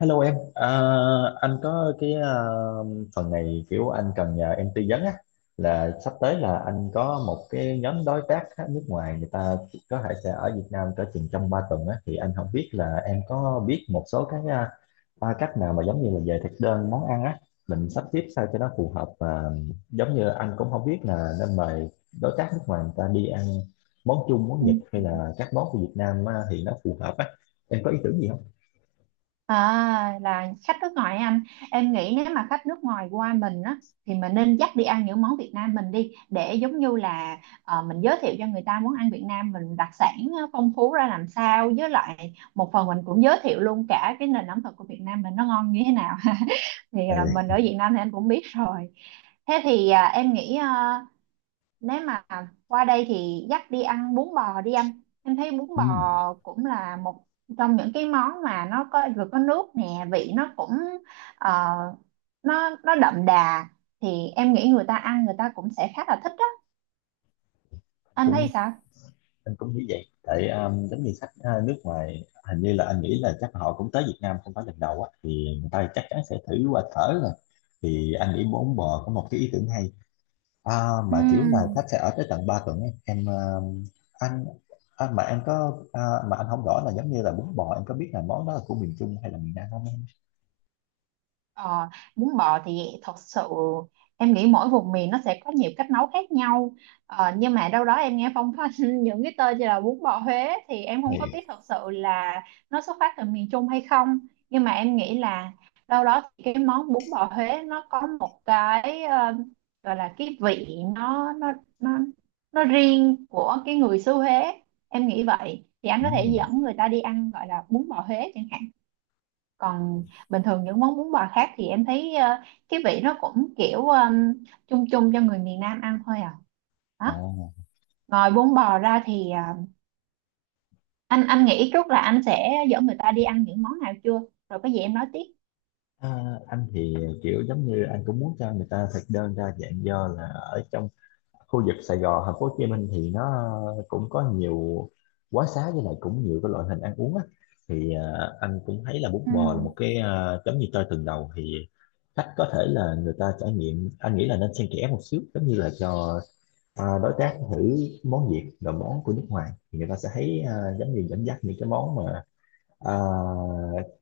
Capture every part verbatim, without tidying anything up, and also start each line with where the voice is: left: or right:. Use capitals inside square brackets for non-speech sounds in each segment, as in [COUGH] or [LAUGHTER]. left: Hello em, à, anh có cái à, phần này kiểu anh cần nhờ em tư vấn á, là sắp tới là anh có một cái nhóm đối tác á, nước ngoài người ta có thể sẽ ở Việt Nam cỡ chừng trong ba tuần á. Thì anh không biết là em có biết một số cái à, ba cách nào mà giống như là về thực đơn món ăn á, mình sắp xếp sao cho nó phù hợp. Và giống như anh cũng không biết là nên mời đối tác nước ngoài người ta đi ăn món Trung, món
right: Ừ.
left: Nhật hay là các món của Việt Nam á, thì nó phù hợp á. Em có ý tưởng gì không?
right: À, là khách nước ngoài anh, em nghĩ nếu mà khách nước ngoài qua mình á thì mình nên dắt đi ăn những món Việt Nam mình đi, để giống như là ờ, mình giới thiệu cho người ta món ăn Việt Nam mình đặc sản, ờ, phong phú ra làm sao, với lại một phần mình cũng giới thiệu luôn cả cái nền ẩm thực của Việt Nam mình nó ngon như thế nào. [LAUGHS] Thì ờ,
left: Ừ.
right: mình ở Việt Nam thì anh cũng biết rồi. Thế thì à, em nghĩ ờ, nếu mà qua đây thì dắt đi ăn bún bò đi anh, em thấy bún bò
left: Ừ.
right: cũng là một trong những cái món mà nó có, vừa có nước nè, vị nó cũng ờ, nó nó đậm đà, thì em nghĩ người ta ăn người ta cũng sẽ khá là thích đó. Anh thấy
left: Cũng
right: sao?
left: anh cũng nghĩ vậy tại um, giống như khách uh, nước ngoài, hình như là anh nghĩ là chắc họ cũng tới Việt Nam không phải lần đầu á, thì người ta chắc chắn sẽ thử qua thở rồi. Thì anh nghĩ bốn bò có một cái ý tưởng hay, à, mà kiểu là
right: Ừm.
left: khách sẽ ở tới tận ba tuần ấy. Em um, anh anh mà em có à, mà anh không rõ là giống như là bún bò em có biết là món đó là của miền Trung hay là miền Nam không em?
right: Ờ, bún bò thì thật sự em nghĩ mỗi vùng miền nó sẽ có nhiều cách nấu khác nhau. Ờ, nhưng mà đâu đó em nghe phong phanh [LAUGHS] những cái tên như là bún bò Huế, thì em không có
left: Thì
right: biết thật sự là nó xuất phát từ miền Trung hay không. Nhưng mà em nghĩ là đâu đó thì cái món bún bò Huế nó có một cái, ờ, gọi là cái vị, nó nó nó nó riêng của cái người xứ Huế, em nghĩ vậy. Thì anh có thể
left: ừm,
right: dẫn người ta đi ăn gọi là bún bò Huế chẳng hạn. Còn bình thường những món bún bò khác thì em thấy ờ, cái vị nó cũng kiểu ừm, chung chung cho người miền Nam ăn thôi à, đó.
left: ồ.
right: Ngoài bún bò ra thì ờ, anh anh nghĩ trước là anh sẽ dẫn người ta đi ăn những món nào chưa? Rồi có gì em nói tiếp.
left: À, anh thì kiểu giống như anh cũng muốn cho người ta thực đơn đa dạng, do là ở trong khu vực Sài Gòn, thành phố Hồ Chí Minh thì nó cũng có nhiều quán xá, với lại cũng nhiều cái loại hình ăn uống á. Thì ờ, anh cũng thấy là bún bò là một cái ờ, giống như chơi từng đầu. Thì khách có thể là người ta trải nghiệm, anh nghĩ là nên xen kẽ một xíu, giống như là cho ờ, đối tác thử món Việt rồi món của nước ngoài, thì người ta sẽ thấy ờ, giống như dẫn dắt những cái món mà ờ,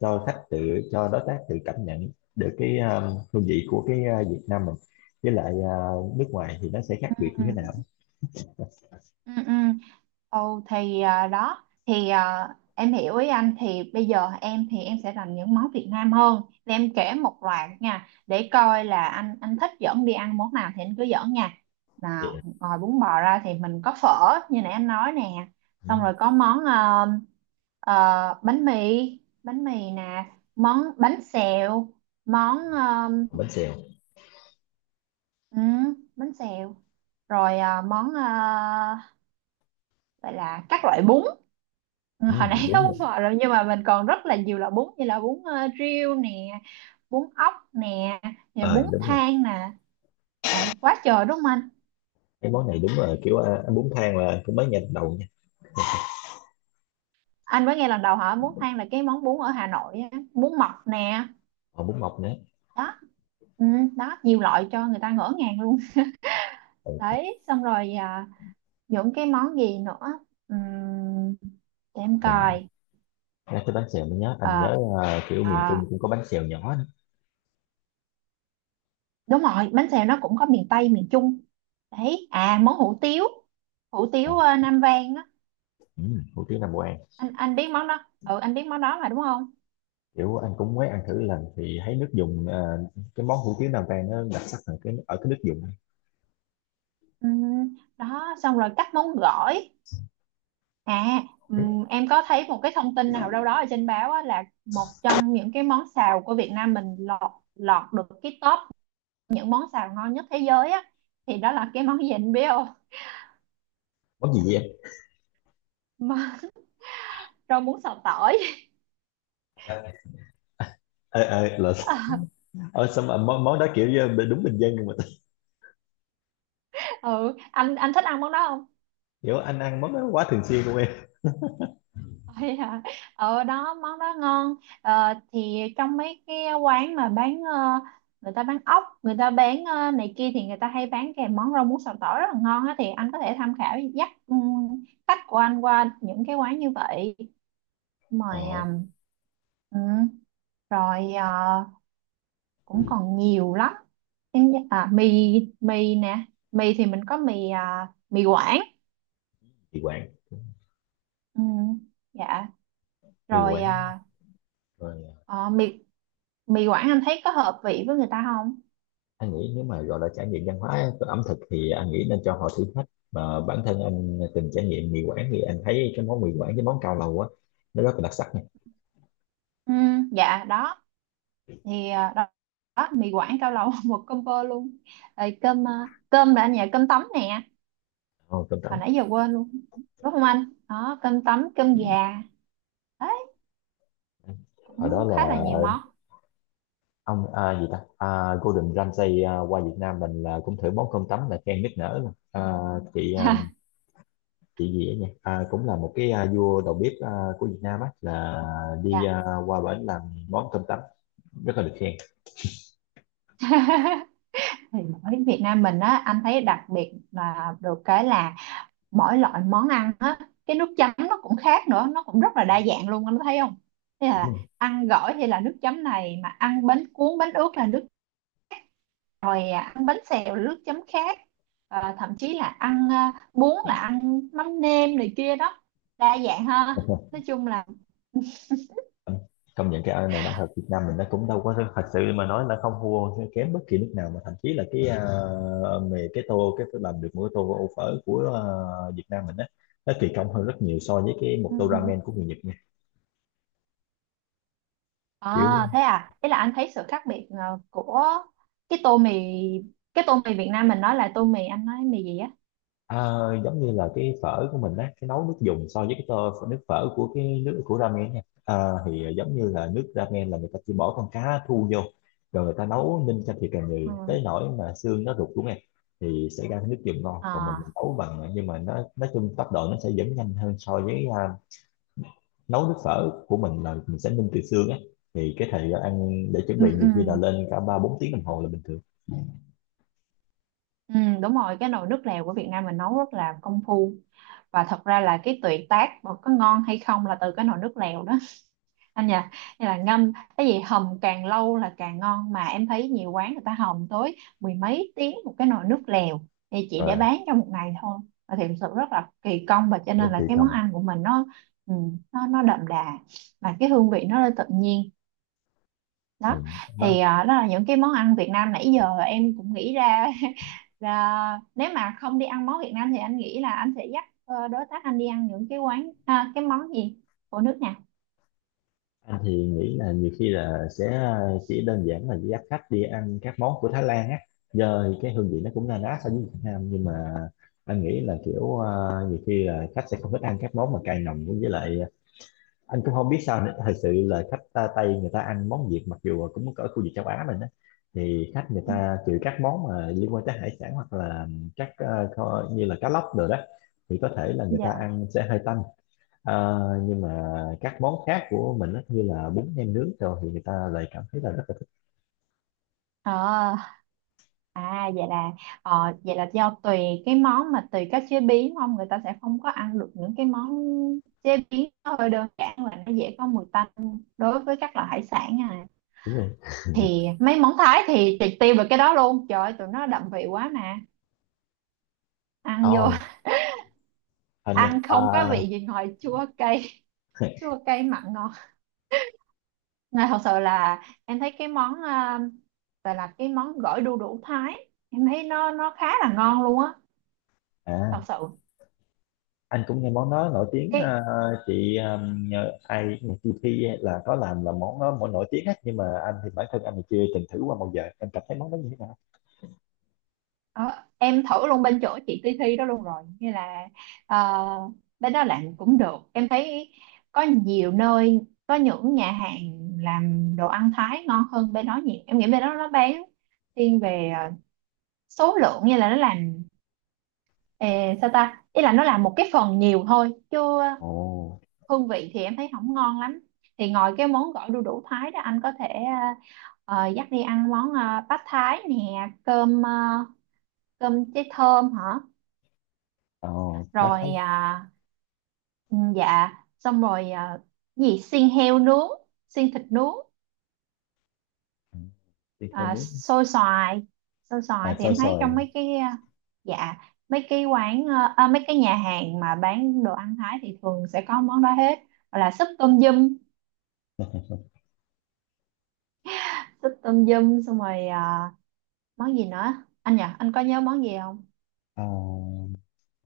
left: cho khách tự, cho đối tác tự cảm nhận được cái ờ, hương vị của cái ờ, Việt Nam mình với lại ờ, nước ngoài thì nó sẽ khác biệt như
right: Ừ.
left: thế nào.
right: Ừ, ừ. Ồ thì à, đó thì à, em hiểu ý anh. Thì bây giờ em, thì em sẽ làm những món Việt Nam hơn, thì em kể một loạt nha, để coi là anh anh thích dẫn đi ăn món nào thì anh cứ dẫn nha.
left: Vậy
right: Nào,
left: à?
right: ngoài bún bò ra thì mình có phở như nãy anh nói nè.
left: Ừ.
right: Xong rồi có món, ờ, ờ, bánh mì, bánh mì nè, món bánh xèo, món ờ,
left: Bánh xèo.
right: ừ, bánh xèo. Rồi à, món ờ, vậy là các loại bún. Ừ,
left: Ừ,
right: hồi nãy [LAUGHS] có
left: đúng rồi.
right: bún bò rồi, nhưng mà mình còn rất là nhiều loại bún như là bún ờ, riêu nè, bún ốc nè, nè
left: Ờ
right: bún
left: đúng rồi.
right: thang nè, rồi quá trời đúng không anh?
left: Cái món này đúng là kiểu, à, ăn bún thang là cũng mới nghe đầu nha.
right: Anh mới nghe lần đầu hỏi bún thang, là cái món bún ở Hà Nội á, bún mọc nè.
left: Còn bún mọc nữa.
right: Đó. Ừ, đó, nhiều loại cho người ta ngỡ ngàng luôn. [LAUGHS]
left: Ừ.
right: Đấy, xong rồi à, những cái món gì nữa? Ừm, để em
left: Ừ.
right: coi.
left: Nhắc tới bánh xèo mới nhớ, anh
right: Ờ,
left: nhớ à, kiểu
right: ờ,
left: miền Trung cũng có bánh xèo nhỏ nữa.
right: đúng rồi, bánh xèo nó cũng có miền Tây, miền Trung. Đấy, à, món hủ tiếu, hủ
left: À,
right: tiếu ờ, Nam Vang á.
left: ừ, hủ tiếu Nam Vang.
right: Anh anh biết món đó, ừ, anh biết món đó mà đúng không?
left: Kiểu anh cũng mới ăn thử lần thì thấy nước dùng, à, cái món hủ tiếu Nam Vang nó đặc sắc ở cái, ở cái nước dùng.
right: Ừm, đó, xong rồi các món gỏi. À, ừm, em có thấy một cái thông tin nào đâu đó ở trên báo á, là một trong những cái món xào của Việt Nam mình lọt, lọt được cái top những món xào ngon nhất thế giới á. Thì đó là cái món gì anh biết không?
left: Món gì vậy em?
right: [LAUGHS] Rau muống xào tỏi.
left: Ờ ờ là.
right: [LAUGHS]
left: Ờ, xong mà món, món đó kiểu như đúng bình dân nhưng mà
right: Ừ, anh anh thích ăn món đó không?
left: [LAUGHS] kiểu anh ăn món đó quá thường xuyên luôn em.
right: Ôi à, ở đó món đó ngon. Ờ, thì trong mấy cái quán mà bán, ờ, người ta bán ốc, người ta bán ờ, này kia, thì người ta hay bán kèm món rau muống xào tỏi rất là ngon á. Thì anh có thể tham khảo dắt ừm, khách của anh qua những cái quán như vậy, mời
left: Ờ.
right: ừm, ừ. Rồi ờ, cũng còn nhiều lắm. Em nhớ- à, mì, mì nè. Mì thì mình có mì à, mì Quảng.
left: Mì Quảng.
right: Ừ. Dạ.
left: Mì
right: Rồi
left: Quảng
right: à,
left: rồi.
right: ờ, mì mì Quảng anh thấy có hợp vị với người ta không?
left: Anh nghĩ nếu mà gọi là trải nghiệm văn hóa ẩm thực thì anh nghĩ nên cho họ thử thách, mà bản thân anh từng trải nghiệm mì Quảng thì anh thấy cái món mì Quảng với món cao lầu á, nó rất là đặc sắc nha.
right: Ừ, dạ, đó thì à, đó, đó, mì Quảng cao lầu [LAUGHS] một combo luôn. Rồi cơm, à, cơm là anh nhà cơm tấm nè,
left: Oh, cơm
right: hồi
left: trắng.
right: nãy giờ quên luôn. Đúng không anh? Đó, cơm tấm, cơm gà. Đấy,
left: Hồi đó
right: cũng
left: là
right: khá là nhiều món.
left: ông à, gì ta à, Gordon Ramsay à, qua Việt Nam mình là cũng thử món cơm tấm là khen nức nở mà. À, chị à, chị gì ấy nhỉ, à, cũng là một cái à, vua đầu bếp à, của Việt Nam á, là đi
right: Dạ.
left: à, qua bển làm món cơm tấm rất là được khen.
right: [LAUGHS] Thì ở Việt Nam mình á anh thấy đặc biệt là được cái là mỗi loại món ăn á cái nước chấm nó cũng khác nữa, nó cũng rất là đa dạng luôn, anh thấy không? Thế là
left: Đúng
right: ăn gỏi thì là nước chấm này, mà ăn bánh cuốn bánh ướt là nước, rồi à, ăn bánh xèo nước chấm khác. Ờ, thậm chí là ăn à, bún là ăn mắm nêm này kia đó. Đa dạng ha,
left: rồi.
right: nói chung là
left: Công nhận cái nền âm nhạc Việt Nam mình nó cũng đâu có thật sự mà nói là không thua kém bất kỳ nước nào, mà thậm chí là cái uh, về cái tô, cái làm được mỗi tô ô phở của ờ, Việt Nam mình á, nó kỳ công hơn rất nhiều so với cái một tô
right: ừm,
left: ramen của người Nhật nha.
right: à,
left: Kiểu.
right: thế à. Thế là anh thấy sự khác biệt ờ, của cái tô mì, cái tô mì Việt Nam mình, nói là tô mì, anh nói mì gì á?
left: À, giống như là cái phở của mình á, cái nấu nước dùng so với cái tô nước phở của cái nước của ramen nha, à, thì à, giống như là nước ramen là người ta chỉ bỏ con cá thu vô rồi người ta nấu ninh cho thiệt là nhiều
right: Ừ.
left: tới nỗi mà xương nó rụt xuống em. Thì sẽ ra cái nước dùng ngon, còn mình
right: À,
left: nấu bằng à, nhưng mà nó nói chung tốc độ nó sẽ vẫn nhanh hơn so với à, nấu nước phở của mình là mình sẽ ninh từ xương á, thì cái thời gian ăn để chuẩn
right: ừ,
left: bị nhiều
right: ừ,
left: khi là lên cả ba bốn tiếng đồng hồ là bình thường.
right: ừ, đúng rồi, cái nồi nước lèo của Việt Nam mình nấu rất là công phu, và thật ra là cái tuyệt tác mà có ngon hay không là từ cái nồi nước lèo đó, anh nhỉ? Như là ngâm cái gì, hầm càng lâu là càng ngon, mà em thấy nhiều quán người ta hầm tới mười mấy tiếng một cái nồi nước lèo, thì chỉ để
left: Rồi.
right: bán trong một ngày thôi. Và thì thực sự rất là kỳ công, và cho
left: Rất
right: nên là
left: tùy
right: cái món
left: trong.
right: ăn của mình nó, ừ, nó nó đậm đà, và cái hương vị nó lên tự nhiên, đó.
left: Ừ.
right: Thì
left: Nó.
right: à, đó là những cái món ăn Việt Nam nãy giờ em cũng nghĩ ra. [LAUGHS] Là nếu mà không đi ăn món Việt Nam thì anh nghĩ là anh sẽ dắt ờ, đối tác anh đi ăn những cái quán à, cái món gì, của nước nào?
left: Anh thì nghĩ là nhiều khi là sẽ ờ, chỉ đơn giản là dắt khách đi ăn các món của Thái Lan á, giờ cái hương vị nó cũng na ná so với Việt Nam, nhưng mà anh nghĩ là kiểu ờ, nhiều khi là khách sẽ không thích ăn các món mà cay nồng, với lại ờ, anh cũng không biết sao nữa. Thật sự là khách ta Tây, người ta ăn món Việt mặc dù cũng ở khu vực châu Á mình á, thì khách người
right: Ừ.
left: ta trừ các món mà liên quan tới hải sản hoặc là các ờ, kho- như là cá lóc rồi đó, thì có thể là người ta
right: Dạ.
left: ăn sẽ hơi tanh. Ờ, nhưng mà các món khác của mình á, như là bún nem nướng rồi, thì người ta lại cảm thấy là rất là
right: Ờ. À vậy là ờ, vậy là do tùy cái món, mà tùy cách chế biến không, người ta sẽ không có ăn được những cái món chế biến nó hơi đơn giản và nó dễ có mùi tanh đối với các loại hải sản à.
left: thú vị.
right: Thì mấy món Thái thì triệt tiêu được cái đó luôn. Trời ơi, tụi nó đậm vị quá mà, ăn vô
left: Ồ, hình như
right: [LAUGHS] ăn
left: à,
right: không có vị gì ngoài chua cay. [LAUGHS] Chua
left: [LAUGHS]
right: cay mặn ngọt. Nên thật sự là em thấy cái món uh, gọi là cái món gỏi đu đủ Thái, em thấy nó nó khá là ngon luôn á,
left: à,
right: thật sự.
left: anh cũng nghe món đó nổi tiếng, à,
right: Cái,
left: chị um, nhờ ai chị Thi là có làm là món đó, món nổi tiếng á. Nhưng mà anh thì bản thân anh thì chưa từng thử qua bao giờ, em cảm thấy món đó như thế nào?
right: ờ, em thử luôn bên chỗ chị Ti Thi đó luôn rồi, như là uh, bên đó làm cũng được em thấy. Có nhiều nơi, có những nhà hàng làm đồ ăn Thái ngon hơn bên đó nhiều. Em nghĩ bên đó nó bán thiên về ờ, số lượng, như là nó làm eh, sao ta, ý là nó làm một cái phần nhiều thôi, chứ ờ,
left: Ồ,
right: hương vị thì em thấy không ngon lắm. Thì ngoài cái món gỏi đu đủ Thái đó, anh có thể ờ, ờ, dắt đi ăn món ờ, bát Thái nè, cơm ờ, cơm cháy thơm hả.
left: ồ, bá
right: Rồi
left: thấy.
right: à, ừ, dạ. Xong rồi à, gì xiên heo nướng, xiên thịt nướng.
left: Ừ, thịt heo
right: À,
left: nướng,
right: xôi xoài. Xôi
left: à,
right: xoài thì
left: xôi
right: em thấy
left: xoài,
right: trong mấy cái à, dạ, mấy cái quán à, à, mấy cái nhà hàng mà bán đồ ăn Thái thì thường sẽ có món đó hết. Hoặc là súp tôm dum, súp tôm dum. Xong rồi à, món gì nữa anh nhỉ, anh có nhớ món gì không?
left: à,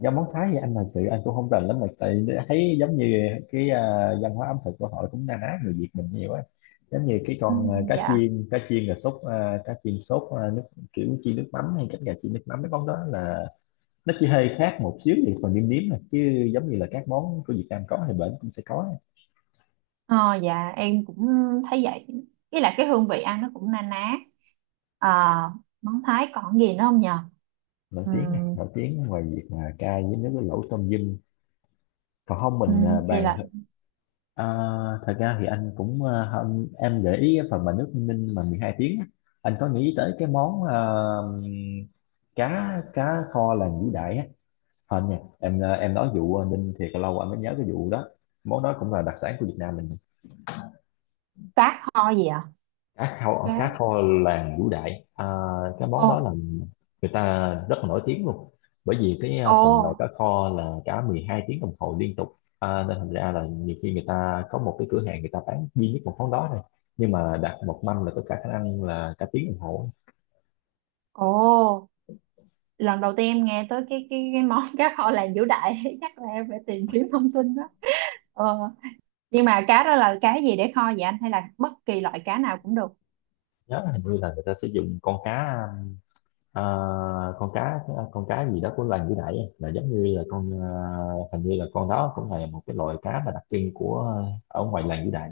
left: do món Thái thì anh thật sự anh cũng không rành lắm, mà tại thấy giống như cái à, văn hóa ẩm thực của họ cũng na ná người Việt mình nhiều á, giống như cái
right: Ừ,
left: con à, cá
right: dạ.
left: chiên cá chiên là sốt, à, cá chiên sốt à, nước kiểu chiên nước mắm, hay cánh gà chiên nước mắm, mấy món đó là nó chỉ hơi khác một xíu về phần nêm nếm nè, chứ giống như là các món của Việt Nam có thì bển cũng sẽ có.
right: Ờ, dạ em cũng thấy vậy, ý là cái hương vị ăn nó cũng na ná. Ờ, món Thái còn gì nữa không nhờ?
left: Nổi tiếng nè,
right: Ừm,
left: nổi tiếng ngoài việc mà cay với nước với lẩu tôm dâm, còn không mình à,
right: ừm, thì
left: bàn.
right: là
left: À, thật ra thì anh cũng ờ, không, em gợi ý cái phần mà nước ninh mà mười hai tiếng á, anh có nghĩ tới cái món ờ, cá, cá kho làng Vũ Đại á không nha em. Ờ, em nói vụ ờ, ninh thì lâu anh mới nhớ cái vụ đó, món đó cũng là đặc sản của Việt Nam mình.
right: cá kho gì ạ?
left: Cá kho,
right: Cá.
left: cá kho làng Vũ Đại, à, cái món
right: Ồ,
left: đó là người ta rất là nổi tiếng luôn, bởi vì cái à,
right: ồ,
left: phần nồi cá kho là cả mười hai tiếng đồng hồ liên tục, à, nên thành ra là nhiều khi người ta có một cái cửa hàng người ta bán duy nhất một món đó thôi, nhưng mà đặt một mâm là có cả khả năng là cả tiếng đồng hồ.
right: ồ. Lần đầu tiên em nghe tới cái cái cái món [LAUGHS] cá kho làng Vũ Đại. [LAUGHS] Chắc là em phải tìm kiếm thông tin đó. Ờ, nhưng mà cá đó là cá gì để kho vậy anh, hay là bất kỳ loại cá nào cũng được?
left: Nhớ là hình như là người ta sử dụng con cá à, con cá con cá gì đó của làng Vũ Đại ấy. Là giống như là con, à, hình như là con đó cũng là một cái loại cá mà đặc trưng của à, ở ngoài làng Vũ Đại.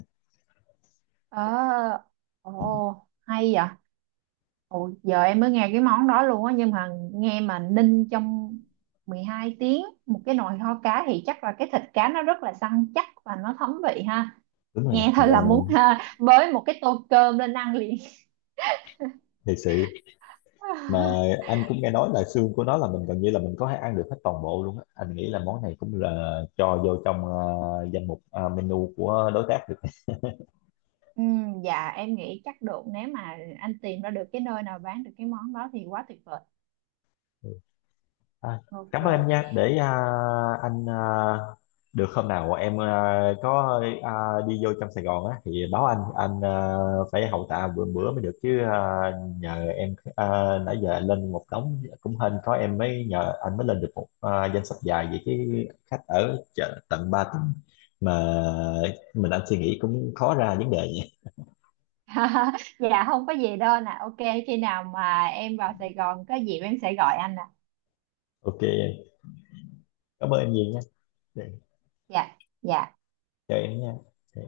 right: Ờ, ồ, hay vậy. Ồ, giờ em mới nghe cái món đó luôn á. Nhưng mà nghe mà ninh trong mười hai tiếng một cái nồi kho cá thì chắc là cái thịt cá nó rất là săn chắc và nó thấm vị ha.
left: Đúng rồi.
right: Nghe thôi là muốn ha, bới một cái tô cơm lên ăn liền.
left: Thiệt sự mà
right: [LAUGHS]
left: anh cũng nghe nói là xương của nó là mình gần như là mình có thể ăn được hết toàn bộ luôn á, anh nghĩ là món này cũng là cho vô trong ờ, danh mục ờ, menu của đối tác được.
right: Ừ, dạ em nghĩ chắc được, nếu mà anh tìm ra được cái nơi nào bán được cái món đó thì quá tuyệt vời.
left: À,
right: OK.
left: cảm ơn em nha, để à, anh à, được hôm nào em à, có à, đi vô trong Sài Gòn á thì báo anh, anh à, phải hậu tạ bữa bữa mới được chứ, à, nhờ em à, nãy giờ anh lên một đống cũng hên có em mới nhờ, anh mới lên được một à, danh sách dài vậy chứ. Khách ở chợ tận ba tuần mà, mình anh suy nghĩ cũng khó ra vấn đề nha.
right: [LAUGHS] Dạ không có gì đâu nè. OK, khi nào mà em vào Sài Gòn có dịp em sẽ gọi anh nè.
left: OK em. Cảm ơn em nhiều nha.
right: Dạ. Dạ.
left: Chào em nha.